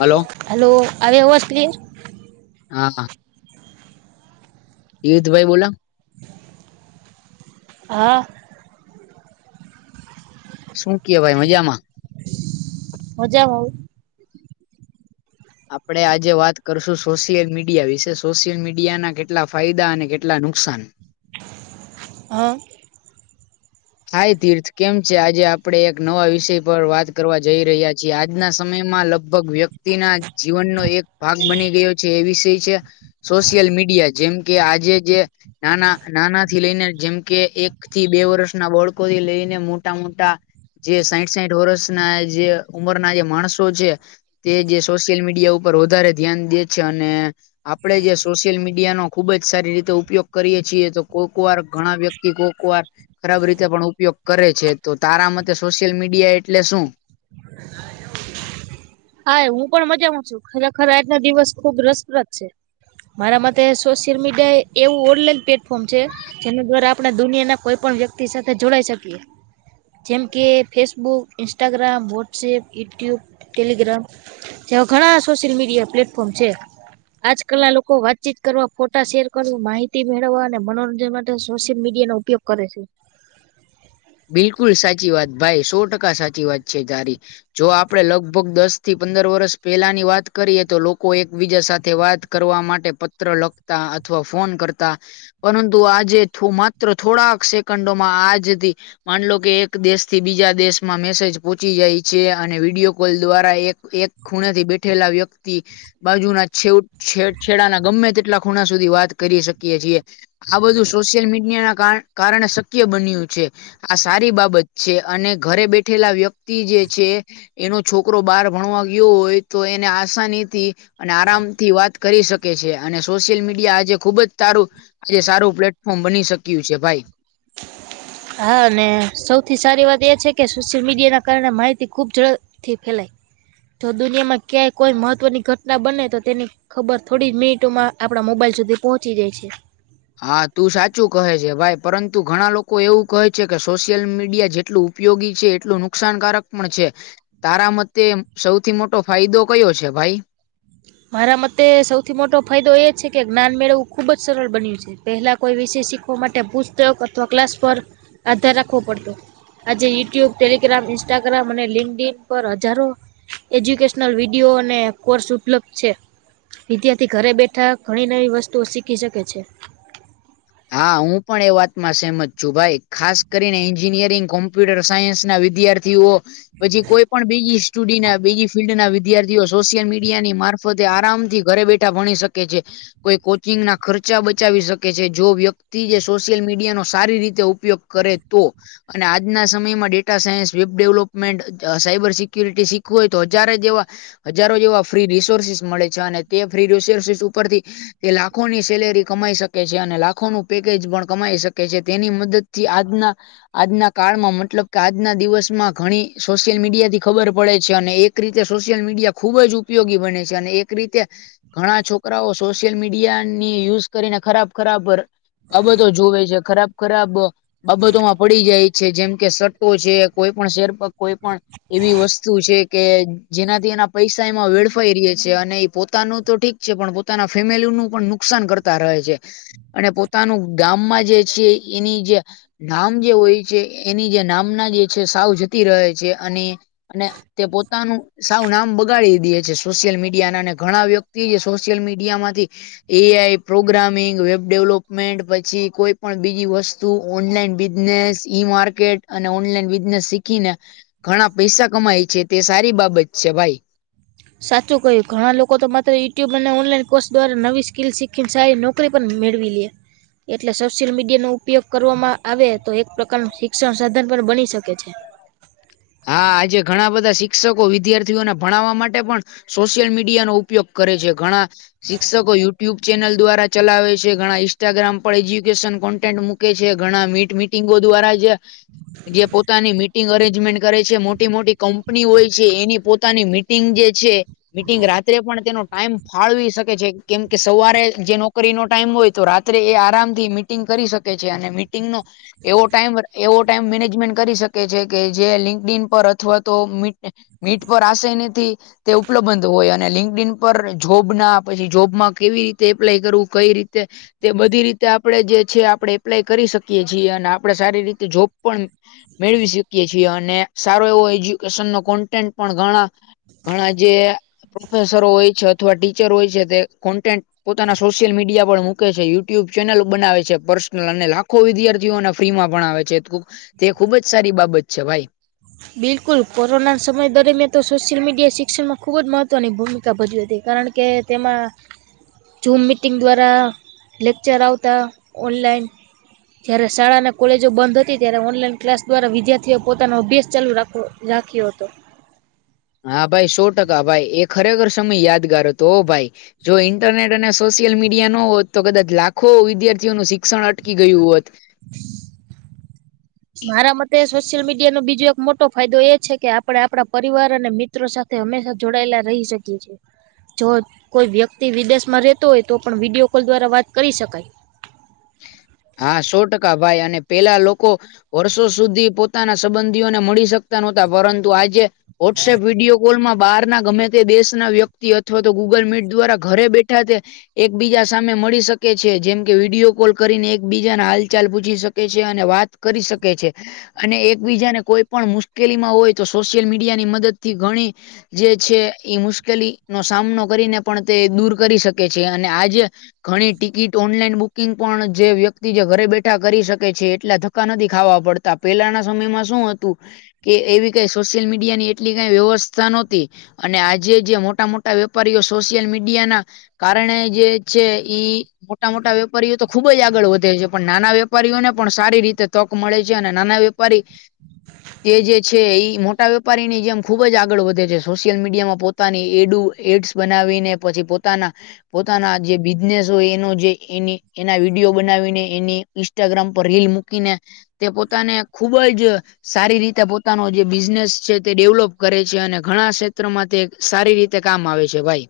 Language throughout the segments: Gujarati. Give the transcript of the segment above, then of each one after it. હલો હલો આવે અવાજ ક્લિયર? હા તીર્થભાઈ બોલા હા શું કહેવાય મજામાં મજામાં આપડે આજે વાત કરશું સોશિયલ મીડિયા વિશે સોશિયલ મીડિયાના કેટલા ફાયદા અને કેટલા નુકસાન હા થાય તીર્થ કેમ છે, આજે આપડે એક નવા વિષય પર વાત કરવા જઈ રહ્યા છીએ આજના સમયમાં લ ગભગ વ્યક્તિના જીવનનો એક ભાગ બની ગયો છે એ વિષય છે, સોશિયલ મીડિયા જેમ કે આજે જે નાના નાના થી લઈને જેમ કે એક થી બે વર્ષ ના બળકોથી લઈને મોટા મોટા જે સાઠ સાઠ વર્ષ ના જે ઉંમર ના જે માણસો છે, તે જે સોશિયલ મીડિયા ઉપર વધારે ધ્યાન દે છે, અને આપડે જે સોશિયલ મીડિયાનો ખુબ જ સારી રીતે ઉપયોગ કરીએ છીએ તો કોઈક વાર ઘણા વ્યક્તિ કોક વાર ખરાબ રીતે પણ ઉપયોગ કરે છે, તો તારા મતે સોશિયલ મીડિયા એટલે શુંત? હા હું પણ મજામાં છું ખરેખર આજના દિવસ ખુબ રસપ્રદ છે, મારા માટે સોશિયલ મીડિયા એવું ઓનલાઈન પ્લેટફોર્મ છે, જેનું ઘર કોઈપણ વ્યક્તિ સાથે જોડાય શકે જેમ કે Facebook, Instagram, WhatsApp, YouTube, Telegram, જેવા ઘણા સોશિયલ મીડિયા પ્લેટફોર્મ છે, આજકાલના લોકો વાતચીત કરવા ફોટા શેર કર માહિતી મેળવવા અને મનોરંજન માટે સોશિયલ મીડિયાનો ઉપયોગ કરે છે, બિલકુલ સાચી વાત ભાઈ સો ટકા સાચી વાત છે, તારી જો આપડે લગભગ દસ થી પંદર વર્ષ પેલાની વાત કરીએ તો લોકો એકબીજા સાથે વાત કરવા માટે પત્ર લખતા અથવા ફોન કરતા પરંતુ આજે માત્ર થોડાક સેકન્ડોમાં આજથી માનલો કે એક દેશથી બીજા દેશમાં મેસેજ પહોંચી જાય છે, અને વિડીયો કોલ દ્વારા એક એક ખૂણે થી બેઠેલા વ્યક્તિ બાજુના છે છે છેડાના ગમે તેટલા ખૂણા સુધી વાત કરી શકીએ છીએ. આ બધું સોશિયલ મીડિયા ના કાર કારણે શક્ય બન્યું છે, આ સારી બાબત છે અને ઘરે બેઠેલા વ્યક્તિ જે છે, એનો છોકરો બહાર ભણવા ગયો હોય તો એને આસાનીથી અને આરામથી વાત કરી શકે અને સોશિયલ મીડિયા આજે ખુબ જ તારું આજે સારું પ્લેટફોર્મ બની શક્યું છે ભાઈ. હા અને સૌથી સારી વાત એ છે કે, સોશિયલ મીડિયા ના કારણે માહિતી ખુબ ઝડપ થી ફેલાય. જો દુનિયામાં ક્યાંય કોઈ મહત્વની ઘટના બને તો તેની ખબર થોડી મિનિટોમાં આપડા મોબાઈલ સુધી પહોંચી જાય છે. હા તું સાચું કહે છે ભાઈ, પરંતુ ઘણા લોકો એવું કહે છે કે સોશિયલ મીડિયા જેટલું ઉપયોગી છે, એટલું નુકસાન કારક પણ છે. તારા મતે સૌથી મોટો ફાયદો કયો છે ભાઈ? મારા મતે સૌથી મોટો ફાયદો એ છે કે જ્ઞાન મેળવું ખુબ જ સરળ બન્યું છે. પહેલા કોઈ વિષય શીખવા માટે પુસ્તક અથવા ક્લાસ પર આધાર રાખવો પડતો. આજે યુટ્યુબ, ટેલિગ્રામ, ઇન્સ્ટાગ્રામ અને લિંકડ ઇન પર હજારો એજ્યુકેશનલ વિડીયો અને કોર્સ ઉપલબ્ધ છે. વિદ્યાર્થી ઘરે બેઠા ઘણી નવી વસ્તુઓ શીખી શકે છે. હા હું પણ એ વાતમાં સહેમત છું ભાઈ. ખાસ કરીને એન્જિનિયરિંગ કોમ્પ્યુટર સાયન્સ ના વિદ્યાર્થી થીઓ પછી કોઈ પણ બીજી જુડી ના બીજી ફિલ્ડના વિદ્યાર્થીઓ સોશિયલ મીડિયાની મારફતે આરામથી ઘરે બેઠા ભણી શકે છે. કોઈ કોચિંગ ના ખર્ચા બચાવી શકે છે. જો વ્યક્તિ જે સોશિયલ મીડિયાનો સારી રીતે ઉપયોગ કરે તો. અને આજના સમયમાં data science, web development, cyber security શીખવું હોય તો હજારે જેવા હજારો જેવા ફ્રી રિસોર્સસીસ મળે છે અને તે ફ્રી રિસોર્સસ ઉપરથી તે લાખોની સેલેરી કમાઈ શકે છે અને લા ખોનું પેકેજ પણ કમાઈ શકે છે. તેની મદદથી આજના આજના કાળમાં મતલબ કે આજના દિવસમાં ઘણી સોશિયલ મીડિયા થી ખબર પડે છે અને એક એક રીતે સોશિયલ મીડિયા ખુબ જ ઉપયોગી બને છે અને એક રીતે ઘણા છોકરાઓ સોશિયલ મીડિયાની યુઝ કરીને ખરાબ ખરાબ બાબતો જુવે છે. ખરાબ ખરાબ બાબતોમાં પડી જાય છે. જેમ કે સટ્ટો છે, કોઈ પણ શેર પ કોઈ પણ એવી વસ્તુ છે. કે જેનાથી એના પૈસા એમાં વેડફાઈ રહ્યા છે અને એ પોતાનું તો ઠીક છે પણ પોતાના ફેમેલીનું પણ નુકસાન કરતા રહે છે. અને પોતાનું ગામમાં જે છે એની જે નામ જે હોય છે એની જે નામના જે છે સાવ જતી રહે છે અને અને તે પોતાનું સાવ નામ બગાડી દિયે છે. સોશિયલ મીડિયા ના અને ઘણા વ્યક્તિઓએ સોશિયલ મીડિયા માંથી A I, programming, web development પછી કોઈ પણ બીજી વસ્તુ, ઓનલાઈન બિઝનેસ, ઈ માર્કેટ અને ઓનલાઈન બિઝનેસ શીખીને ઘણા પૈસા કમાય છે તે સારી બાબત છે ભાઈ. સાચું કહ્યું, ઘણા લોકો તો માત્ર યુટ્યુબ અને ઓનલાઈન કોર્સ દ્વારા નવી સ્કીલ શીખીને સારી નાકરી પણ મેળવી લે. એટલે સોશિયલ મીડિયા નો ઉપયોગ કરવામાં આવે તો એક પ્રકારનું શિક્ષણ સાધન પણ બની શકે છે. હા, આજે ઘણા બધા શિક્ષકો વિદ્યાર્થીઓને ભણાવવા માટે પણ સોશિયલ મીડિયાનો ઉપયોગ કરે છે, ઘણા શિક્ષકો યુટ્યુબ ચેનલ દ્વારા ચલાવે છે, ઘણા ઇન્સ્ટાગ્રામ પર એજ્યુકેશન કોન્ટેન્ટ મૂકે છે, ઘણા મીટ મીટ મિટિંગો દ્વારા જે જે પોતાની મિટિંગ અરેન્જમેન્ટ કરે છે મોટી મોટી કંપની હોય છે, એની પોતાની મિટિંગ જે છે મીટિંગ રાત્રે પણ તેનો ટાઈમ ફાળવી શકે છે. કેમ કે સવારે જે નોકરીનો ટાઈમ હોય તો, રાત્રે એ આરામ થી મી મીટિંગ કરી શકે છે. અને મીટ ટિંગનો એવો ટાઈમર, એવો ટાઈમ મેનેજમેન્ટ કરી શકે છે, કે જે લિંક ડીન પર અથવા તો મીટ એ મીટ પર આશેની થી તે ઉપ્લબંધ હોય. અન ને લિંકડઇન પર જોબ ના, પછી જોબમાં કેવી રીતે એપ્લાય કરવું, કંઈ રીતે તે બધી રીતે આપણે જે છે આપણે એપ્લાય કરી શકીએ છીએ. અને આપણે સારી રીતે જોબ પણ મેળવી શકીએ છીએ. અને સારો એવો એજ્યુકેશન નો કોન્ટેન્ટ પણ ઘણા ઘણા જે પ્રોફેસરો હોય છે, અથવા ટીચર હોય છે, તે કોન્ટેન્ટ પોતાના સોશિયલ મીડિયા પર મૂકે છે. યુટ્યુબ ચેનલ બનાવે છે પર્સનલ. અને લાખો વિદ્યાર્થીઓના ફ્રી માં ભણાવે છે. તો તે ખુબ જ સારી બાબત છે ભાઈ. બિલકુલ. કોરોના સમય દરમિયાન તો સોશિયલ મીડિયાએ શિક્ષણમાં ખૂબ જ મહત્ત્વની ભૂમિકા ભજવી હતી, કારણ કે તેમાં ઝૂમ મિટિંગ દ્વારા લેક્ચર આવતા ઓનલાઈન. જયારે શાળા ને કોલેજો બંધ હતી, ત્યારે ઓનલાઈન ક્લાસ દ્વારા વિદ્યાર્થીઓ પોતાનો અભ્યાસ ચાલું રાખો, રાખ્યો હતો. હા ભાઈ સો ટકા ભાઈ. એ ખરેખર સમય યાદગાર હતો હો ભાઈ. જો ઇન્ટરનેટ અને સોશિયલ મીડિયા ન હોત તો કદાચ લાખો વિદ્યાર્થીઓનું શિક્ષણ અટકી ગયું હોત. [inaudible] મારા મતે સોશિયલ મીડિયા નો બીજો એક મોટો ફાયદો એ છે કે આપણે આપણે પરિવાર અને મિત ત્રો સાથે હંમેશા જોડાયેલા રહી શકીએ છીએ. જો કોઈ વ્યક્તિ વિદેશમાં રહેતો હોય તો પણ વિડિયો કોલ દ્વારા વાત કરી શકાય. હા સો ટકા ભાઈ. અને પહેલા લોકો વર્ષો સુધી પોતાના સંબંધીઓને મળી શકતા નહોતા, પરંતુ આજે વોટ્સએપ વિડિયો કોલમાં બહારના ગમે તે દેશના વ્યક્તિ, અથવા તો ગૂગલ મીટ દ્વારા ઘરે બેઠા તે એકબીજા સામે મળી શકે છે, જેમ કે વિડિયો કોલ કરી ને એક બીજા ના હાલચાલ પૂછી શકે છે, અને વાત કરી શકે છે. અને એકબીજાને કોઈ પણ મુશ્કેલીમાં હોય તો સોશિયલ મીડિયા ની મદદ થી ઘણી જે છે ઈ મુશ્કેલીનો સામનો કરીને પણ તે દૂર કરી શકે છે. અને આજે ઘણી ટિકિટ ઓનલાઈન બુકિંગ પણ જે વ્યક્ તિ જે ઘરે બેઠા કરી શકે છે, એટલા ધક્કા નથી ખાવા પડતા. પહેલાના સમયમાં શું હતું કે એવી કંઈ સોશિયલ મીડિયા ની એટલી કાંઈ વ્યવસ્થા નહોતી. અને આજે જે મોટા-મોટા વેપારીઓ સોશિયલ મીડિયા ના કારણે જે છે ઈ મોટા-મોટા વેપારીઓ તો ખુબ જ આગળ વધ ધે છે, પણ નાના વેપારીઓને પણ સારી રીતે તક મળે છે. અને નાના વેપારી તે જે છે ઈ મોટ ટા વેપારીની જેમ ખૂબ જ આગળ વધે છે. સોશિયલ મીડિયામાં પોતાની એડુ એડ્સ બનાવીને. પછી પોતાના, પોતાના જે બિઝનેસ હોય એનું જે એની એના વિડીયો બનાવીન ને એની ઇન્સ્ટાગ્રામ પર રીલ મૂકીને તે પોતાને ખુબ જ સારી રીતે પોતાનો જે બિઝનેસ છે તે ડેવલોપ કરે છે, અને ઘણા ક્ષેત્રમાં તે સારી રીતે કામ આવે છે ભાઈ.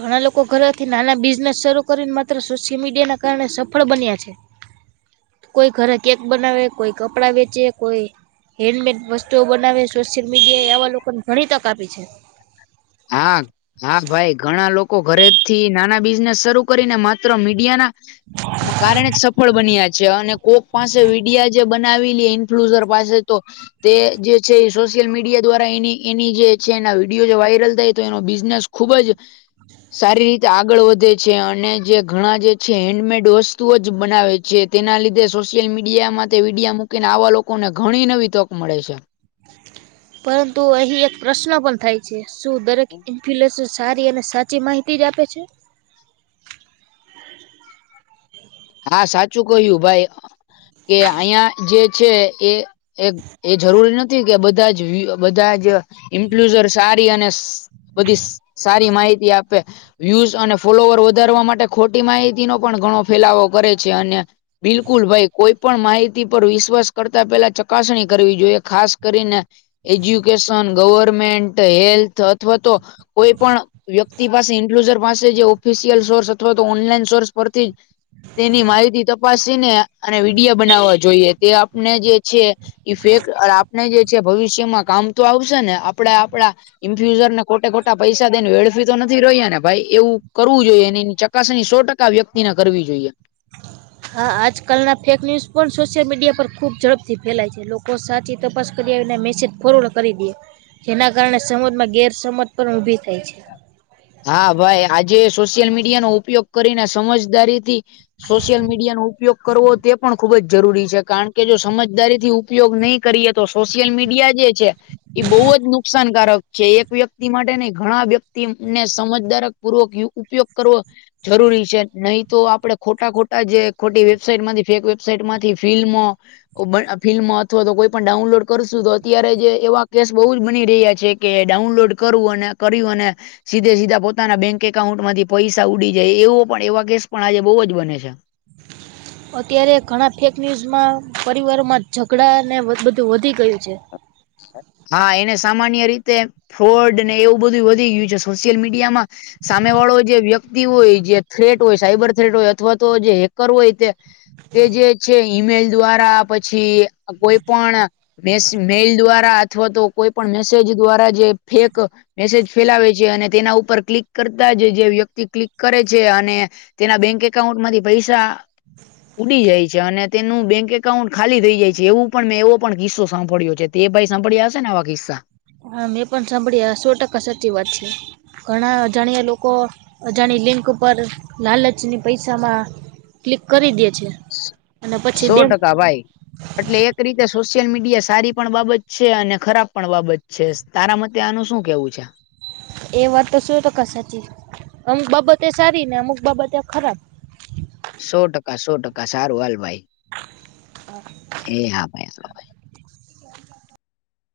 ઘણા લોકો ઘરેથી નાના બિઝનેસ શરૂ કરીને માત્ર સોશિયલ મીડિયા ના કારણે સફળ બન્યા છે. કોઈ ઘરે કેક બનાવે, કોઈ કપડાં વેચે, કોઈ હેન્ડમેડ વસ્તુઓ બનાવે, સોશિયલ મીડિયા એ આવા લોકોને ઘણી તક આપી છે. હા, હા ભાઈ. ઘણા લોકો ઘરે થી નાના બિઝનેસ શરૂ કરીને માત્ર મીડિયા ના મ કારણે જ સફળ બન્યા છે. અને ઓક પાસે વિડિયા જે બનાવી લી ઇન્ફ્લુઝર પાસે તો તે જે છે ઈ સોશિયલ મીડિયા દ્વારા એની એની જે છે એના વિડીયો જે વાયરલ તઈ તો એનો બિઝનેસ ખુબ જ સારી રીતે આગળ વધે છે, અને જે ઘણા જે છે હેન્ડમેડ ડોજ તો જ બનાવે છે, તેના લીધે સોશિયલ મીડિયામાં તે વિડિયા મૂકીને આવા લોકોને ઘણી નવી તક મળે છે. પરંતુ અહી એક પ્રશ્ન પણ થાય. શું દરેક ઇન્ફલેસન સારી અને સાચી માહિતી આપે જ છે. હા સાચું કહ્યું ભાઈ કે અહિયા જે છે એ. એક એ જરૂરી નથી કે બધા જ બધા જ ઇમ્પ્લઝર સારી અને બધી સારી માહિતી આપે. વ્યુઝ અને ફોલોવર વધારવા માટે ખોટી માહિતી નો પણ ઘણો ફેલાવો કરે છે અને બિલકુલ ભાઈ કોઈ પણ માહિતી પર વિશ્વાસ કરતા પેલા ચકાસણી કરવી જોઈએ ખાસ કરીને. એજ્યુકેશન ગવર્મેન્ટ હેલ્થ અથવા તો કોઈ પણ વ્યક્તિ પાસે ઇન્ક્લુઝર પાસે જે ઓફિશિયલ સોર્સ અથવા તો ઓનલાઈન સોર્સ પરથી તેની માહિતી તપાસી ને અને વિડીયો બનાવવા જોઈએ તે આપણે જે છે. એ ફેક અ આપણે જે છે ભવિષ્યમાં કામ તો આવશે ને આપણે આપણા ઇન્ફ્યુઝર ને ખોટે ખોટા પૈસા દેને વેડફી તો નથી રોયા ને ભાઈ એવું કરવું જોઈએ એની ચકાસણી સો ટકા વ્યક્તિને કરવી જોઈએ. હા આજકાલના ફેક ન્યૂઝ પણ સોશિયલ મીડિયા પર ખુબ ઝડપથી ફેલાય છે લોકો સાચી તપાસ કરી આવીને મેસેજ ફોરવડ કરી દે જેના કારણે સમજમાં ગેરસમજ પણ ઉભી થાય છે. હા ભાઈ આજે સોશિયલ મીડિયાનો ઉપયોગ કરીને સમજદારી થી સોશિયલ મીડિયા નો ઉપયોગ કરવો તે પણ ખુબ જ જરૂરી છે કારણ કે જો સમજદારી થી ઉપયોગ નહીં. કરીએ તો સોશિયલ મીડિયા જે છે. એ બહુ જ નુકસાનકારક છે એક વ્યક્તિ માટે ને ઘણા વ્યક્તિ ને સમજદારક પુરક ઉપયોગ કરવો. જરૂરી છે નહી તો આપડે ખોટા ખોટા જે ખોટી વેબસાાઈટમાંથી ફેક વેબસાાઈટ માંથી ફિલ્મો ફિલ્મમાં અથવા તો કોઈ પણ ડાઉનલોડ કરશું તો અત્યારે જે એવા કેસ બહુ જ બની રહ્યા છે. કે ડાઉનલોડ કરવું અને કર્યું અને સીધે સીધા પોતાના બેંક એકાઉન્ટ માંથી પૈસા ઉડી જાય એવો પણ એવા કેસ પણ આજે બહુ જ બને છે. અત્યારે ઘણા ફેક ન્યૂઝમાં પરિવારોમાં ઝઘડાને બધું વધી ગયું છે. હા એને સામાન્ય રીતે ફોડ ને એવું બધું વધી ગયું છે સોશિયલ મીડિયામાં સામે વાળો જે વ્યક્તિ હોય જે થ્રેટ હોય સાયબર થ્રેટ હોય અથવા તો જે હેકર હોય તે તે જે છે ઈમેલ દ્વારા પછી કોઈ પણ મે મેઈલ દ્વારા અથવા તો કોઈ પણ મેસેજ દ્વારા જે ફેક મેસેજ ફેલાવે છે અને તેના ઉપર ક્લિક કરતા જ જે વ્યક્તિ ક્લિક કરે છે અને તેના બેંક એકાઉન્ટ માંથી પૈસા ઉડી જાય છે અને તેનું બેંક એકાઉન્ટ ખાલી થઈ જાય છે એવું પણ મેં એવો પણ કિસ્સો સાંભળ્યો. કે તે ભાઈ સાભળ્યા હશે આવા કિસ્સા હા મેં પણ સાંભળી સો ટકા સાચી વાત છે. ઘણા અજાણ્યા લોકો અજાણી લિંક પર લાલચની પૈસામાં ક્લિક કરી દે છે. અને પછી સો બેંક ટકા ભાઈ એટલે એક રીતે સોશિયલ મીડિયા સારી પણ બાબત છે અને ખરાબ પણ બાબત છે. તારા મતે આનું શું કેવું છે? વાત તો શું ટકા અમુક બાબતે સારી ને, અમુક બાબતે ખરાબ સો ટકા, સો ટકા સારું, હાલ ભાઈ એ હા ભાઈ